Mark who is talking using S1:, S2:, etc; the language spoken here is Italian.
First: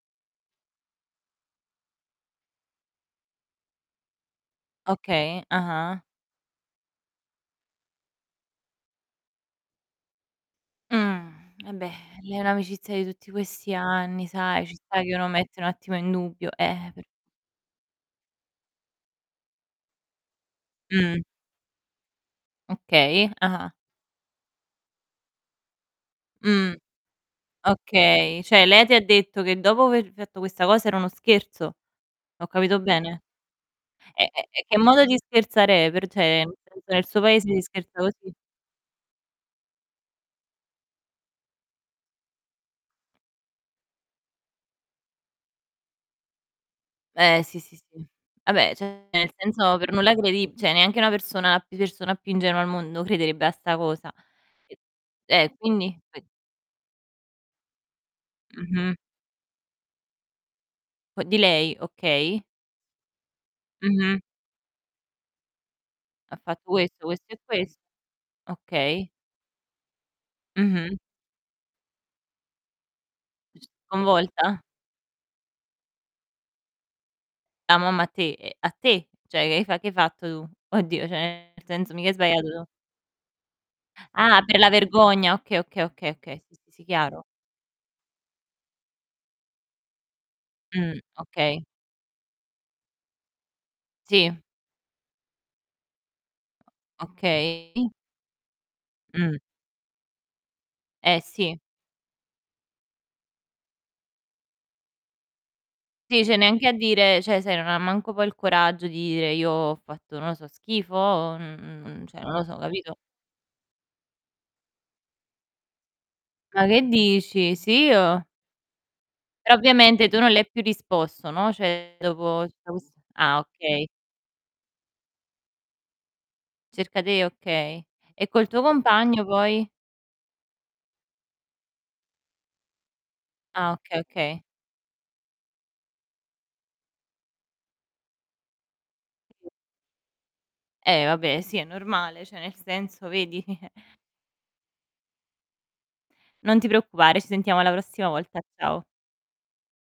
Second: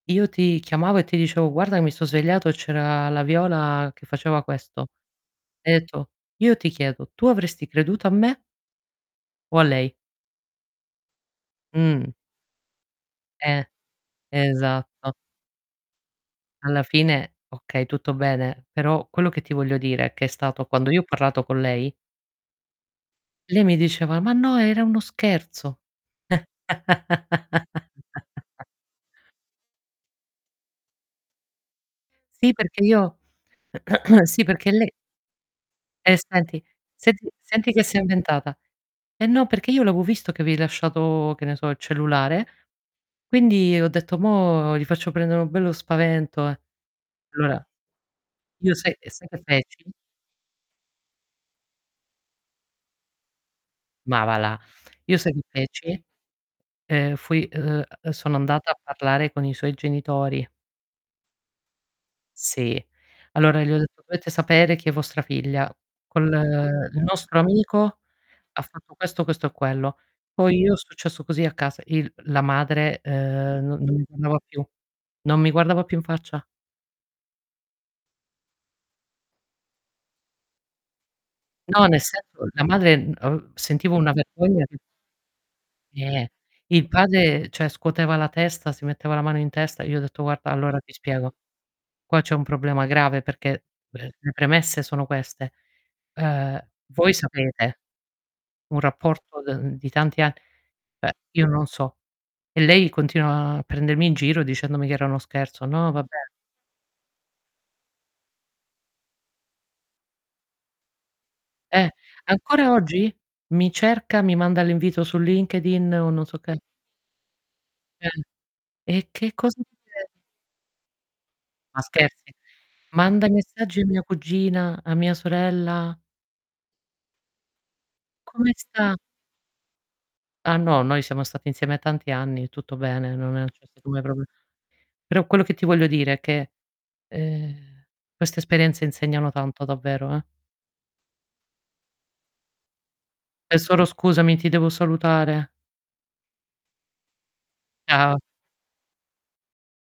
S1: Io ti chiamavo e ti dicevo: "Guarda mi so' svegliato e c'era la Viola che faceva questo".
S2: Okay.
S1: Hai
S2: Ah-ah.
S1: etto: "Io ti chiedo: 'tu avresti creduto a me'" 'o a lei?'
S2: Mh, vabbè,
S1: Mh.
S2: è un'amicizia di tutti
S1: Eh,
S2: questi anni, sai, ci sta che
S1: esatto.
S2: uno mette un attimo in dubbio,
S1: Alla
S2: eh per
S1: fine okay, tutto bene, però quello che ti voglio dire è che è stato quando io ho
S2: Mh.
S1: parlato con lei
S2: Okay.
S1: lei
S2: Ah-ah.
S1: mi diceva: "Ma no, era uno scherzo".
S2: Mh, okay. Cioè lei ti ha detto che dopo aver fatto questa cosa, era uno scherzo? Ho
S1: Sì,
S2: capito
S1: perché io
S2: bene? E
S1: sì,
S2: e e
S1: perché
S2: che
S1: lei
S2: modo di scherzare è? Per
S1: Eh,
S2: cioè,
S1: senti
S2: [unintelligible] nel suo
S1: senti
S2: paese si
S1: senti che si
S2: scherza
S1: è
S2: così?
S1: inventata: "Eh no, perché io l'avevo visto che avevi lasciato" che ne so, il cellulare, "quindi ho detto: 'mò gli faccio prendere un bello spavento, eh'".
S2: Eh, sì,
S1: Allora,
S2: sì, sì. Vabbè,
S1: io sai
S2: cioè
S1: e sai
S2: nel
S1: che
S2: senso,
S1: feci?
S2: per nulla credib cioè neanche una persona pi persona più ingenua al mondo crederebbe a 'sta cosa.
S1: Ma va là.
S2: E
S1: Io sai che
S2: eh, quindi?
S1: feci?
S2: Qui
S1: Ehm, fui ehm, ehm sono andata a
S2: Mh-mh.
S1: parlare con i suoi genitori.
S2: O di lei, okay.
S1: Sì. Allora gli ho detto:
S2: Mh-mh.
S1: "Dovete sapere che vostra figlia col
S2: Ha fatto
S1: il
S2: questo, questo e
S1: nostro
S2: quest
S1: amico ha fatto
S2: okay.
S1: questo, questo e quello". Poi io è
S2: Mh-mh.
S1: successo così a casa, il la madre, ehm, non non mi guardava
S2: Sconvolta?
S1: più non mi guardava più in faccia.
S2: La mamma a te, ehm, a te? Cioè che hai fa che hai fatto tu? Oddio, cioè nel
S1: No,
S2: senso
S1: nel
S2: mica hai sbagliato
S1: senso,
S2: tu.
S1: la madre, uhm, ehm, sentivo una
S2: Ah, per
S1: vergogna
S2: la
S1: che
S2: vergogna. Okay, okay, okay,
S1: Eh,
S2: okay. S sì, sì
S1: il
S2: chiaro.
S1: padre cioè scuoteva la testa, si metteva la mano in testa. Io ho detto: "Guarda, allora ti
S2: Mh,
S1: spiego.
S2: okay.
S1: Qua c'è un problema grave perché, beh, le
S2: Sì.
S1: premesse sono queste: ehm, voi sapete,
S2: Okay.
S1: un
S2: Mh.
S1: rapporto de uhm, di tanti ann" beh,
S2: Eh,
S1: io
S2: sì.
S1: non so. E lei continua a prendermi in giro dicendomi che era uno scherzo: "No, vabbè"
S2: Sì, cioè neanche a dire cioè sai non ha manco poi il coraggio di dire: "Io ho fatto", non lo so, "schifo", o, mh mh
S1: Eh,
S2: mhmm, cioè non lo so,
S1: ancora
S2: capito?
S1: oggi mi cerca, mi manda l'invito su LinkedIn o non so che.
S2: Ma che dici? Sì,
S1: Eh,
S2: io?
S1: e che
S2: Però
S1: cosa mi
S2: ovviamente
S1: de
S2: tu non le hai più risposto, no,
S1: Ma
S2: cioè
S1: scherzi?
S2: dopo tutto ques
S1: Manda i
S2: ah,
S1: messaggi a
S2: okay.
S1: mia cugina, a mia sorella.
S2: Cerca te okay. E col
S1: "Come
S2: tuo
S1: sta?"
S2: compagno poi?
S1: Ah no, noi siamo stati insieme a tanti anni, tutto bene, non è
S2: Ah,
S1: [unintelligible]
S2: oka
S1: mai proprio.
S2: okay.
S1: Però quello che ti voglio dire è che, ehm, queste esperienze insegnano tanto, davvero, eh.
S2: Eh, vabbè, sì è normale. Cioè nel senso, vedi?
S1: Tesoro scusami, ti devo salutare.
S2: Non ti preoccupare, ci sentiamo la prossima
S1: Ciao.
S2: volta. Ciao.